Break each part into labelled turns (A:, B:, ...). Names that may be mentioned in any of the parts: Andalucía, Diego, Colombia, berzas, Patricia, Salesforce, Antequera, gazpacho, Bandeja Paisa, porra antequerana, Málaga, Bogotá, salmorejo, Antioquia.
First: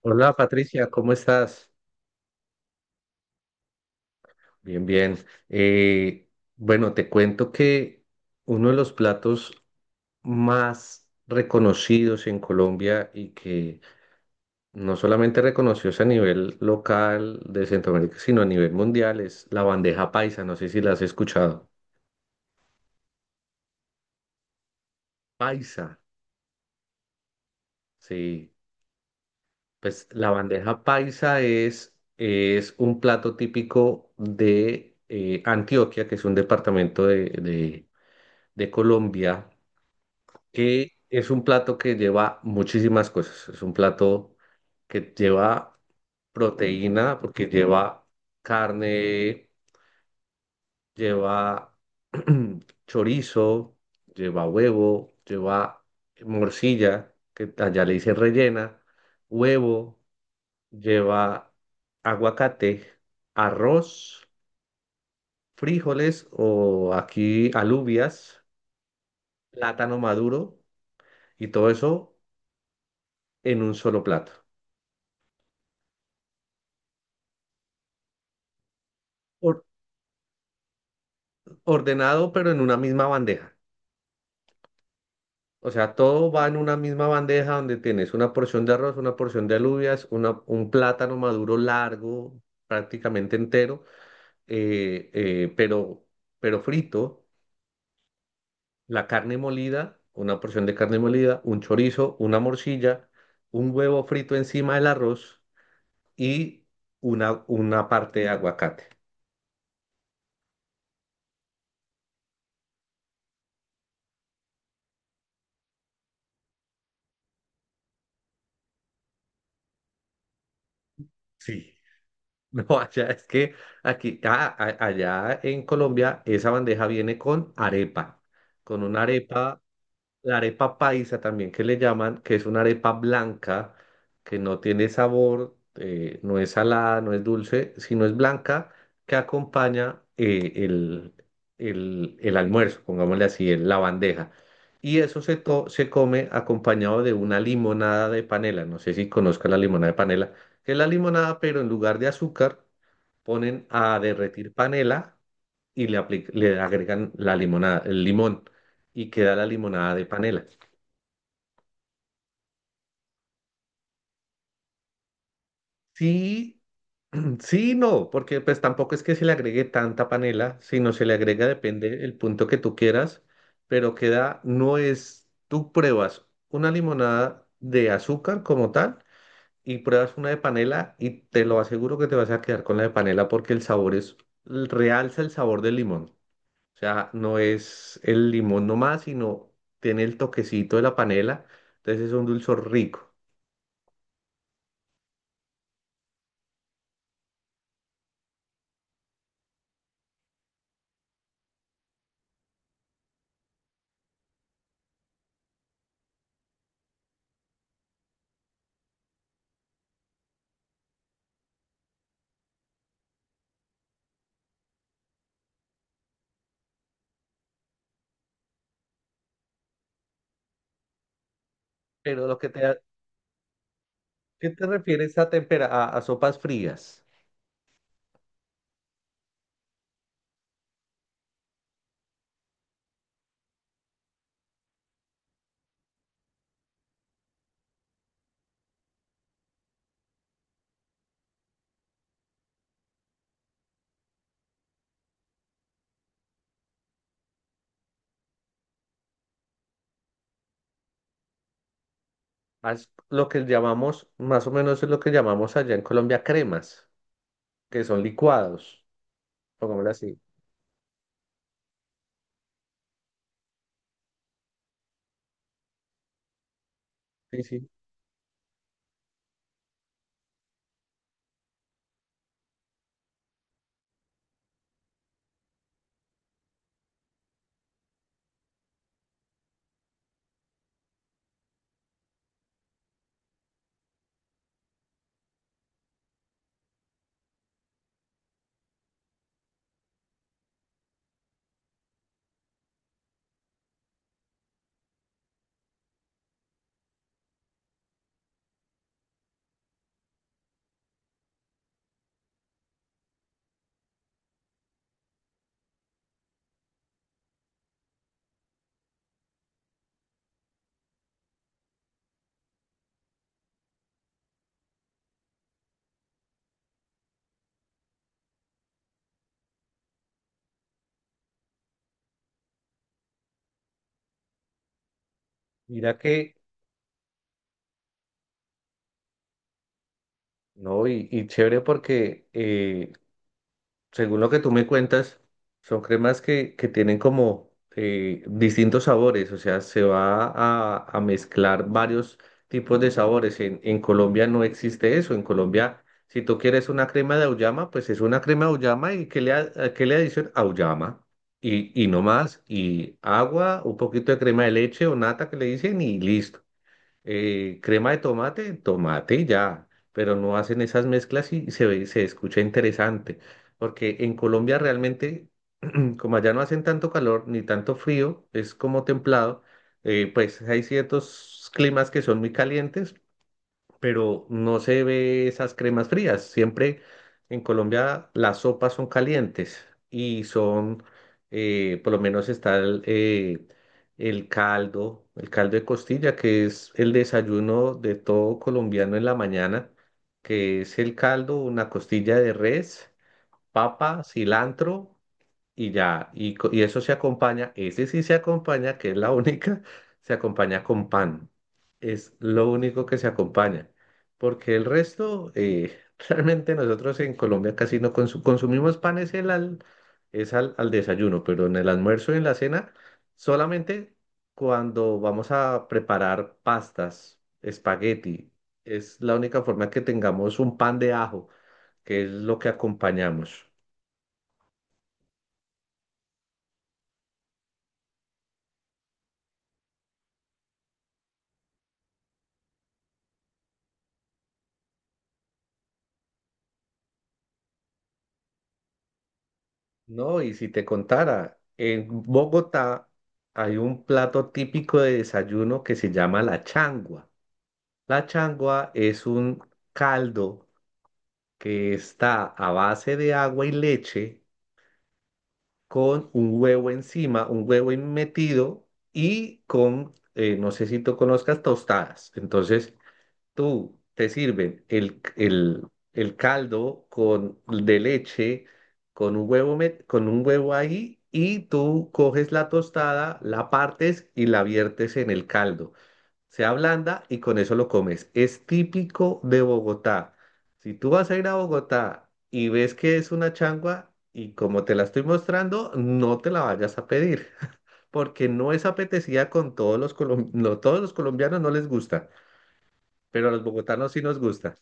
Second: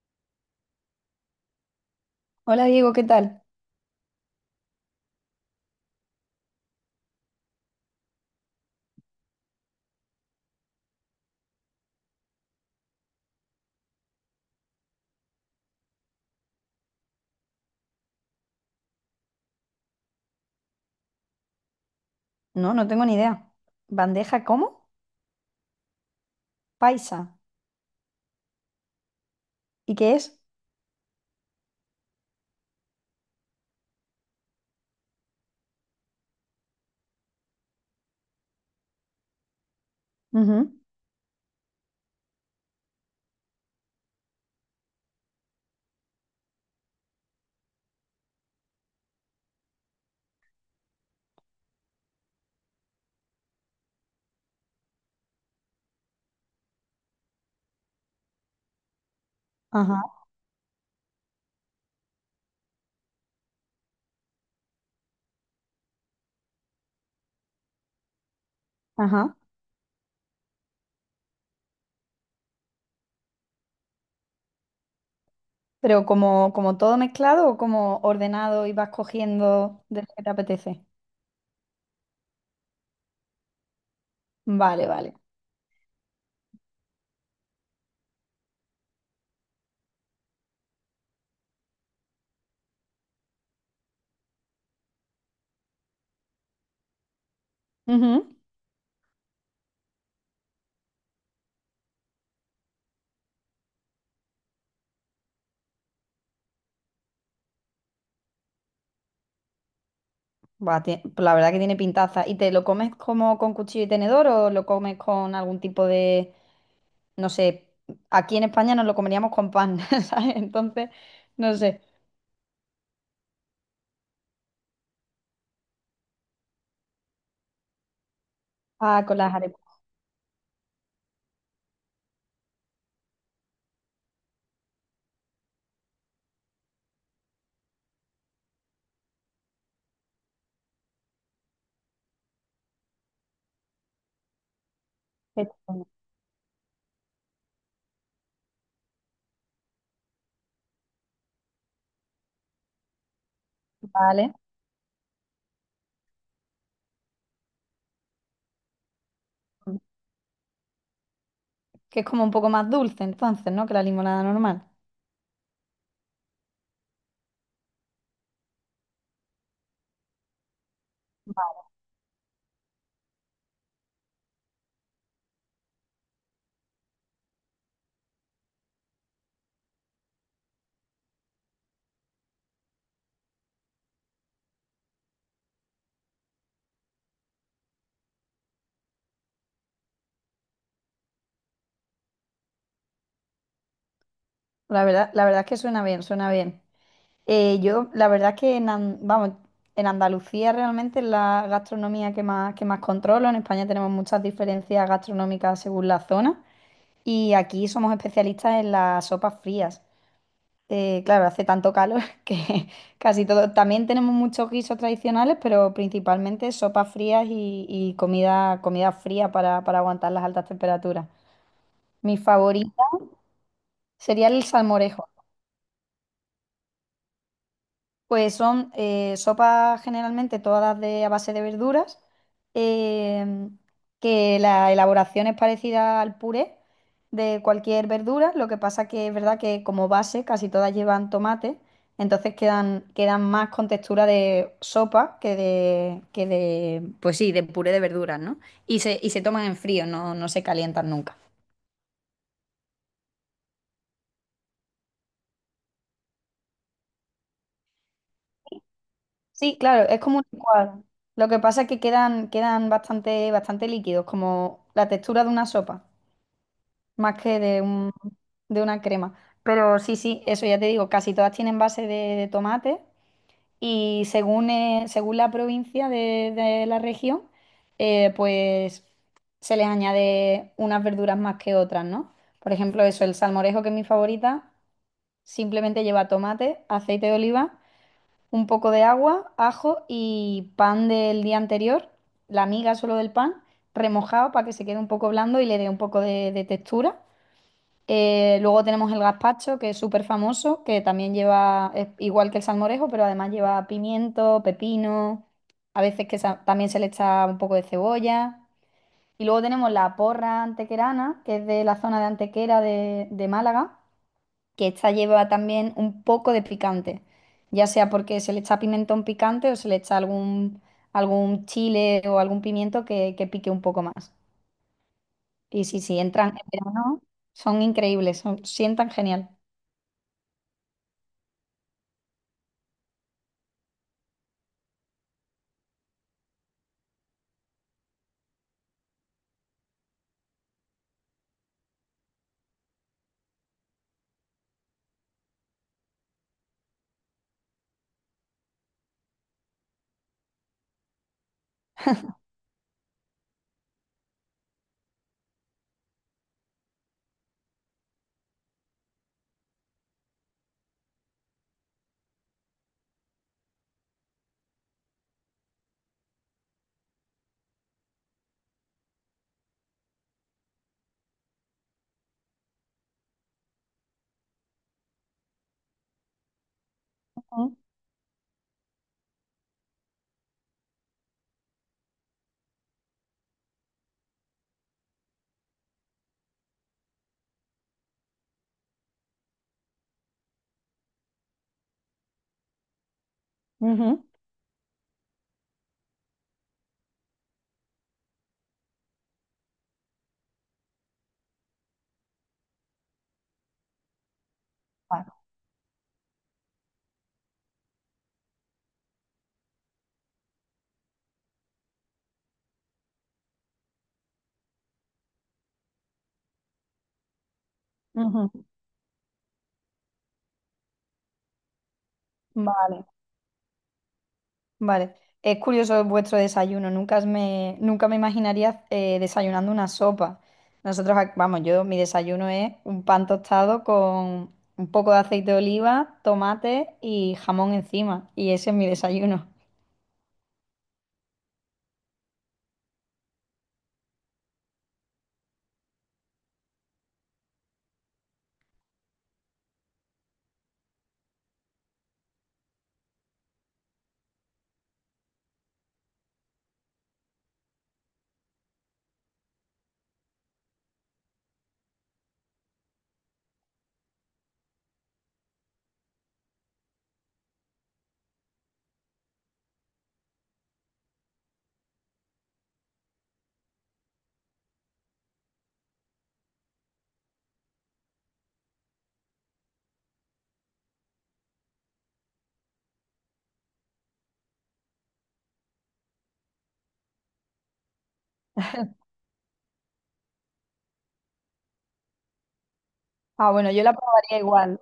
A: Hola Patricia, ¿cómo estás?
B: Hola Diego, ¿qué tal?
A: Bien, bien. Eh, bueno, te cuento que uno de los platos más reconocidos en Colombia y que no solamente reconocidos a nivel local de Centroamérica, sino a nivel mundial es la bandeja paisa. No sé si la has escuchado.
B: No, no tengo ni idea. ¿Bandeja cómo?
A: Paisa,
B: Paisa.
A: sí.
B: ¿Y
A: Pues
B: qué
A: la
B: es?
A: bandeja paisa es un plato típico de Antioquia, que es un departamento de de Colombia,
B: Ujú.
A: que es un plato que lleva muchísimas cosas. Es un plato que lleva proteína, porque lleva carne, lleva chorizo, lleva huevo, lleva morcilla, que allá le dicen rellena, huevo,
B: Ajá,
A: lleva aguacate, arroz, frijoles o aquí alubias,
B: ajá.
A: plátano maduro y todo eso en un solo plato.
B: Pero como, todo mezclado o como ordenado y vas cogiendo de lo que te apetece.
A: Ordenado, pero en una misma bandeja.
B: Vale, vale.
A: O sea, todo va en una misma bandeja donde tienes una porción de arroz, una porción de alubias, una, un plátano maduro largo, prácticamente entero, eh, eh, pero, pero frito,
B: Ujú.
A: la carne molida, una porción de carne molida, un chorizo, una morcilla, un huevo frito encima del arroz y una parte de aguacate.
B: Buah, pues la verdad que tiene pintaza. ¿Y te lo comes como con cuchillo y tenedor o lo comes con algún tipo de, no sé, aquí en España nos lo comeríamos con pan, ¿sabes? Entonces, no
A: Sí.
B: sé.
A: No, allá es que allá en Colombia, esa bandeja viene con arepa, con una
B: Ah, con las
A: arepa,
B: arepas.
A: la arepa paisa también que le llaman, que es una arepa blanca, que no tiene sabor, no es salada, no es dulce, sino es blanca, que acompaña el almuerzo, pongámosle así, la bandeja. Y eso se come acompañado de una limonada de panela, no sé si conozca la limonada de panela, que es la limonada, pero en lugar de azúcar ponen a
B: Vale.
A: derretir panela y le agregan la limonada, el limón y queda la limonada de panela.
B: Que es como un poco más dulce entonces, ¿no? Que la limonada normal.
A: Sí, sí, y no, porque pues tampoco es que se le agregue tanta panela, sino se le agrega, depende el punto que tú quieras, pero queda, no es, tú pruebas una limonada de azúcar como tal y pruebas una de panela y te lo aseguro que te vas a quedar con la de panela porque el sabor es, realza el sabor del limón. O sea, no es el limón nomás, sino tiene el toquecito de la panela. Entonces es un dulzor rico.
B: La verdad es que suena bien, suena bien. Yo, la verdad es que en, vamos, en Andalucía realmente es la gastronomía que más controlo. En España tenemos muchas diferencias gastronómicas según la zona y aquí somos especialistas en las sopas frías. Claro, hace tanto calor que casi todo. También tenemos muchos guisos tradicionales, pero principalmente sopas frías y comida, comida fría para aguantar las altas temperaturas. Mi
A: Pero lo que te,
B: favorito
A: ha-
B: sería el
A: ¿Qué te
B: salmorejo.
A: refieres a, a sopas frías?
B: Pues son sopas generalmente todas de, a base de verduras, em, que la elaboración es parecida al puré de cualquier verdura, lo que pasa que es verdad que como base casi todas llevan tomate, entonces quedan, quedan más con textura de sopa que de, pues sí, de puré de verduras, ¿no? Y se toman en frío, no, no se calientan nunca.
A: Haz lo que llamamos, más o menos es lo que llamamos allá en Colombia cremas, que son licuados,
B: Sí, claro,
A: pongámoslo
B: es como
A: así.
B: un licuado. Lo que pasa es que quedan, quedan bastante, bastante líquidos, como la textura de una sopa, más que
A: Sí,
B: de
A: sí.
B: un, de una crema. Pero sí, sí, eso ya te digo, casi todas tienen base de tomate y según, según la provincia de la región, pues se les añade unas verduras más que otras, ¿no? Por ejemplo, eso, el salmorejo, que es mi favorita, simplemente lleva tomate, aceite de oliva, un poco de agua, ajo y pan del día anterior, la miga solo del pan, remojado para que se quede un poco blando y le dé un poco de textura. Luego tenemos el gazpacho, que es súper famoso, que también lleva, es igual que el salmorejo, pero además lleva pimiento, pepino, a veces que también se le echa un poco de cebolla. Y luego tenemos la porra antequerana, que es de la zona de Antequera de Málaga, que esta lleva también un poco de picante, ya sea porque se le echa pimentón picante o se le echa algún, algún chile o algún pimiento que pique un poco más. Y sí,
A: Mira
B: sí, entran
A: que,
B: en verano, son increíbles, sientan genial.
A: no, y chévere porque según lo que tú me cuentas, son cremas que tienen como distintos sabores, o sea, se va a mezclar varios tipos de sabores. En Colombia no existe eso. En Colombia, si tú quieres una crema de auyama, pues es una crema de auyama y, ¿qué le adicionan? Auyama. Y no más, y agua, un poquito de crema de leche o nata que le dicen y listo, crema de tomate, tomate ya, pero no hacen esas mezclas y se ve, se escucha interesante, porque en Colombia realmente, como allá no hacen tanto calor ni tanto frío, es como templado, pues hay ciertos climas que son muy calientes, pero no se ve esas cremas frías. Siempre en
B: Ujú,
A: Colombia las sopas son calientes y son, por lo menos está el caldo de costilla, que es el desayuno de todo colombiano en la mañana, que es el caldo, una costilla de res, papa,
B: ujú,
A: cilantro y ya, y eso se acompaña, ese sí se acompaña, que es la única, se acompaña con pan. Es lo único que se acompaña, porque el
B: vale.
A: resto, realmente nosotros en Colombia casi no consumimos pan, es al, al desayuno, pero en el almuerzo y en la cena, solamente cuando vamos a preparar pastas,
B: Ujú,
A: espagueti, es la única forma que tengamos un pan de ajo, que es lo que
B: vale.
A: acompañamos.
B: Vale, es curioso vuestro desayuno. Nunca me, nunca me imaginaría desayunando una sopa. Nosotros, vamos, yo mi desayuno es un pan tostado con un poco de aceite de oliva, tomate y jamón encima. Y ese es mi desayuno.
A: No, y si te contara, en Bogotá hay un plato típico de desayuno que se llama la changua. La changua es un caldo que está a base de agua y leche con un huevo encima, un huevo metido y con, no sé si tú conozcas, tostadas. Entonces, tú te sirven el caldo con, de leche con un huevo, con un huevo ahí y tú coges la tostada, la partes y la viertes en el caldo. Se ablanda y con eso lo comes. Es típico de Bogotá. Si tú vas a ir a Bogotá y ves que es una changua y como te la estoy mostrando, no te la vayas a pedir porque no es apetecida con todos los colombianos no les gusta. Pero a
B: Ah,
A: los
B: bueno, yo la
A: bogotanos sí nos
B: probaría
A: gusta.
B: igual.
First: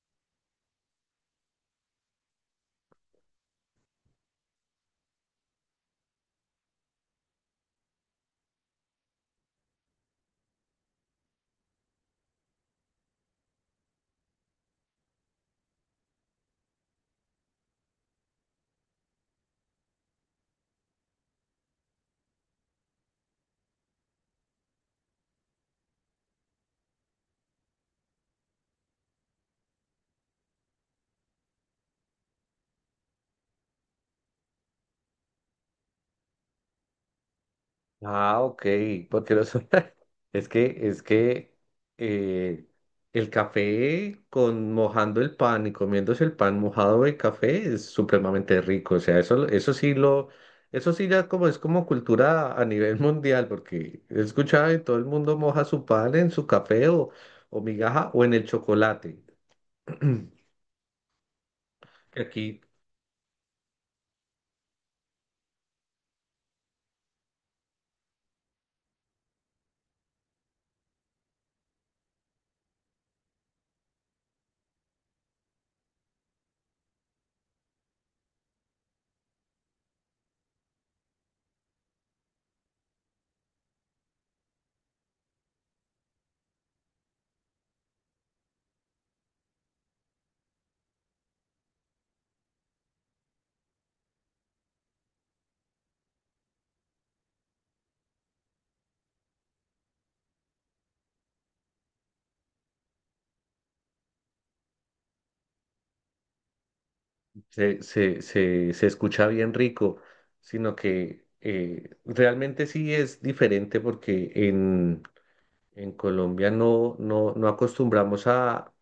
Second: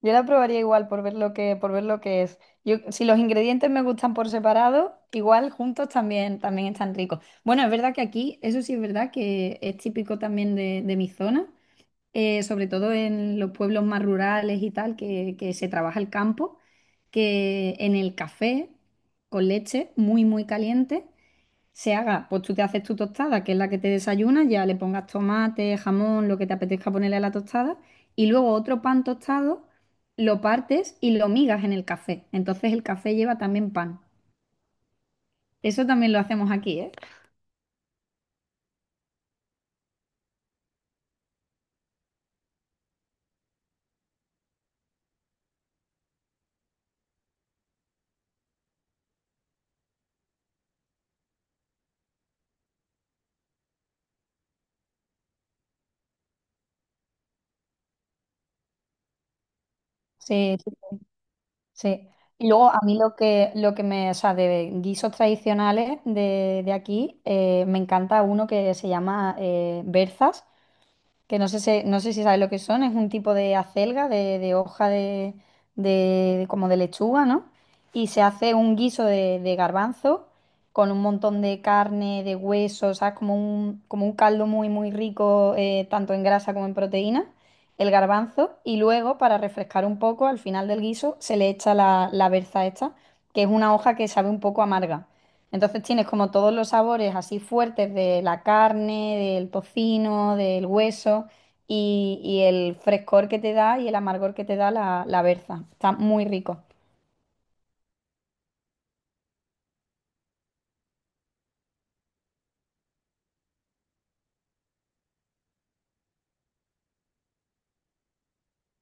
B: Yo la probaría igual por ver lo que, por ver lo que es. Yo, si los ingredientes me gustan por separado, igual juntos también, también están ricos. Bueno, es verdad que aquí, eso sí es verdad que es típico también de mi zona. Sobre todo en los pueblos más rurales y tal, que se trabaja el campo, que en el café con leche muy, muy caliente se haga, pues tú te haces tu tostada, que es la que te desayunas, ya le pongas tomate, jamón, lo que te apetezca ponerle a la tostada, y luego otro pan tostado lo partes y lo migas en el café. Entonces el café lleva también pan. Eso también lo hacemos aquí,
A: Ah, ok, porque los... Es que eh, el café con mojando el pan y comiéndose el pan mojado de café es supremamente rico. O sea, eso sí lo, eso sí ya como es como cultura a nivel mundial, porque he escuchado que todo el mundo moja su pan en su café o migaja o en el chocolate.
B: ¿eh? Sí.
A: Que
B: Y
A: aquí
B: luego a mí lo que me, o sea, de guisos tradicionales de aquí, me encanta uno que se llama berzas, que no sé, no sé si sabes lo que son, es un tipo de acelga, de hoja de, como de lechuga, ¿no? Y se hace un guiso de garbanzo con un montón de carne, de huesos, ¿sabes? Como un caldo muy, muy rico, tanto en grasa como en proteína, el garbanzo. Y luego, para refrescar un poco, al final del guiso se le echa la, la berza esta, que es una hoja que sabe un poco amarga. Entonces tienes como todos los sabores así fuertes de la carne, del tocino, del hueso y el frescor que te da y el amargor que te da la, la berza. Está muy rico.
A: se escucha bien rico, sino que realmente sí es diferente porque en Colombia no, no, no acostumbramos a,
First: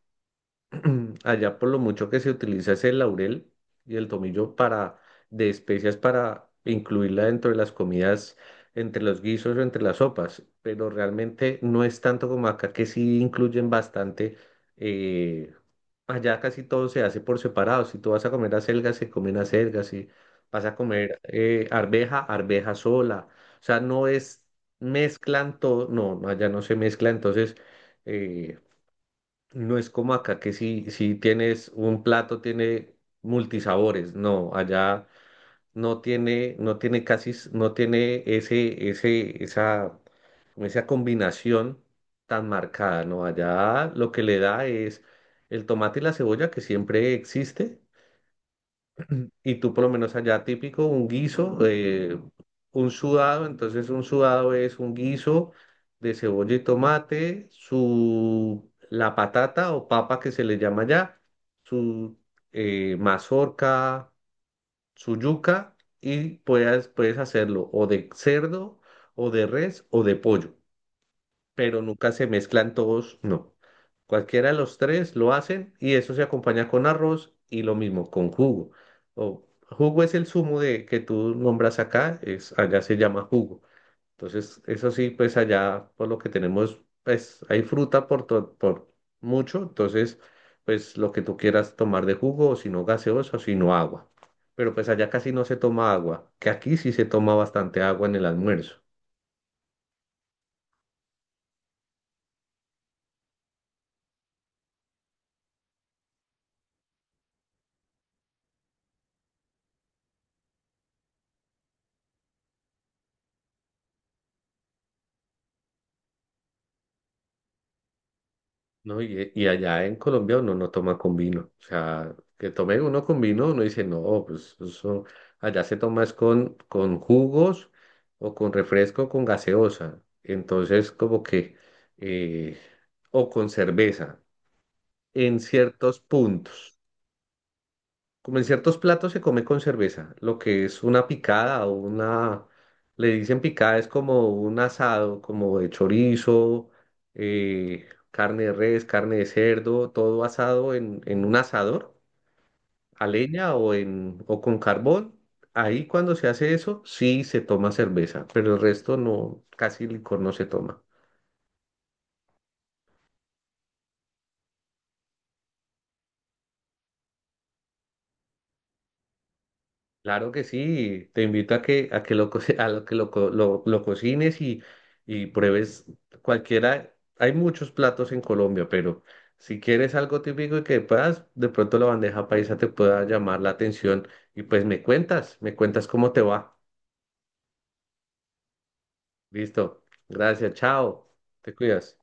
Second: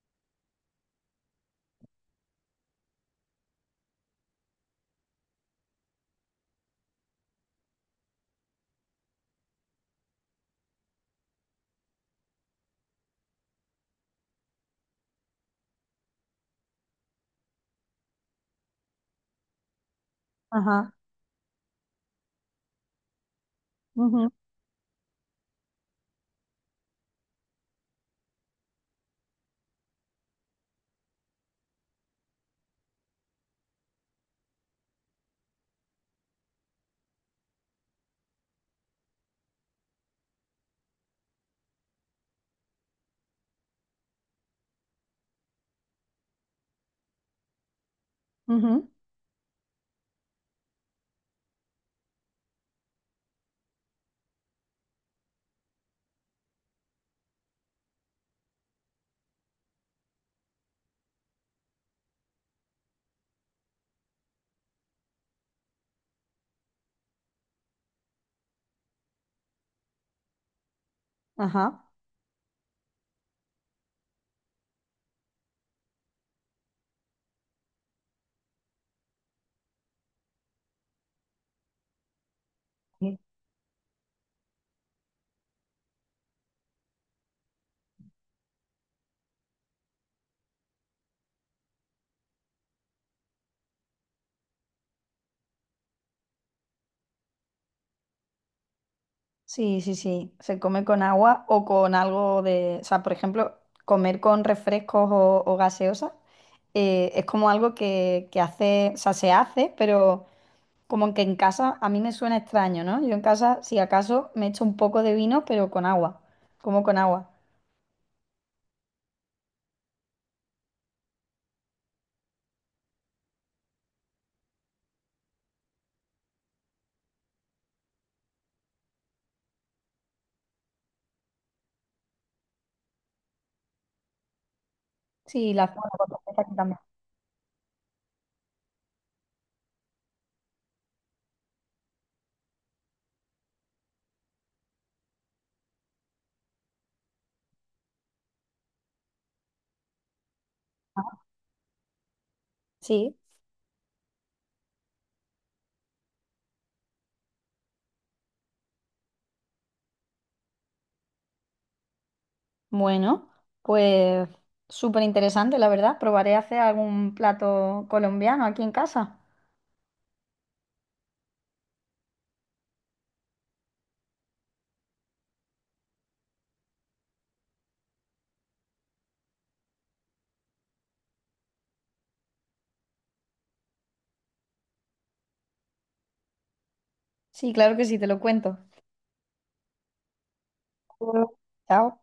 A: allá por lo mucho que se utiliza es el laurel y el tomillo para, de especias para incluirla dentro de las comidas, entre los guisos o entre las sopas, pero realmente no es tanto como acá que sí incluyen bastante. eh, Allá casi todo se hace por separado. Si tú vas a comer acelgas, se comen acelgas. Si vas a
B: Ajá,
A: comer arveja, arveja sola. O sea, no
B: ujú,
A: es mezclan todo. No, no, allá no se mezcla. Entonces, eh, no es como acá que si, si tienes un plato, tiene multisabores. No, allá no tiene, no tiene casi, no tiene ese, ese, esa con esa combinación tan marcada, ¿no? Allá lo que le da es el tomate y la cebolla que siempre existe,
B: ujú,
A: y tú por lo menos allá típico, un guiso, un sudado, entonces un sudado es un guiso de cebolla y tomate, su, la patata o papa que se le llama allá, su mazorca, su yuca, y puedes, puedes hacerlo o de cerdo, o de res, o de pollo, pero
B: ajá.
A: nunca se mezclan todos, no. Cualquiera de los tres lo hacen y eso se acompaña con arroz y lo mismo con jugo. O jugo es el zumo de que tú nombras acá, es allá se
B: Sí.
A: llama jugo. Entonces, eso sí, pues allá por lo que tenemos, pues hay fruta por mucho, entonces pues lo que tú quieras tomar de jugo, o si no gaseosa, o si no agua. Pero pues allá casi no se toma agua, que aquí sí se toma bastante agua en el almuerzo.
B: Sí, sí, sí. Se come con agua o con algo de... O sea, por ejemplo, comer con refrescos o gaseosas, es como algo que hace, o sea, se hace, pero como que en casa a mí me suena extraño, ¿no? Yo en casa, si acaso, me echo un poco de vino, pero con agua. Como con agua.
A: No, y allá en Colombia uno no toma con vino. O sea, que tome uno con vino, uno dice, no, pues eso allá se toma es con jugos o con refresco, con gaseosa. Entonces, como que, eh, o con cerveza, en
B: Sí, la zona
A: ciertos
B: por supuesto, aquí
A: puntos.
B: también.
A: Como en ciertos platos se come con cerveza, lo que es una picada o una, le dicen picada, es como un asado, como de chorizo, carne de res, carne de cerdo, todo asado en un asador, a
B: Sí,
A: leña o, en, o con carbón. Ahí cuando se hace eso, sí se toma cerveza, pero el resto no, casi licor no se toma.
B: bueno, pues súper interesante, la verdad. Probaré a hacer algún plato colombiano aquí en casa.
A: Claro que sí, te invito a que, a lo que lo cocines y pruebes cualquiera. Hay muchos platos en Colombia, pero si quieres algo típico y que puedas, de pronto la bandeja paisa te pueda llamar la atención y pues me cuentas cómo te va.
B: Sí, claro que sí, te lo cuento.
A: Listo, gracias, chao, te
B: Chao.
A: cuidas.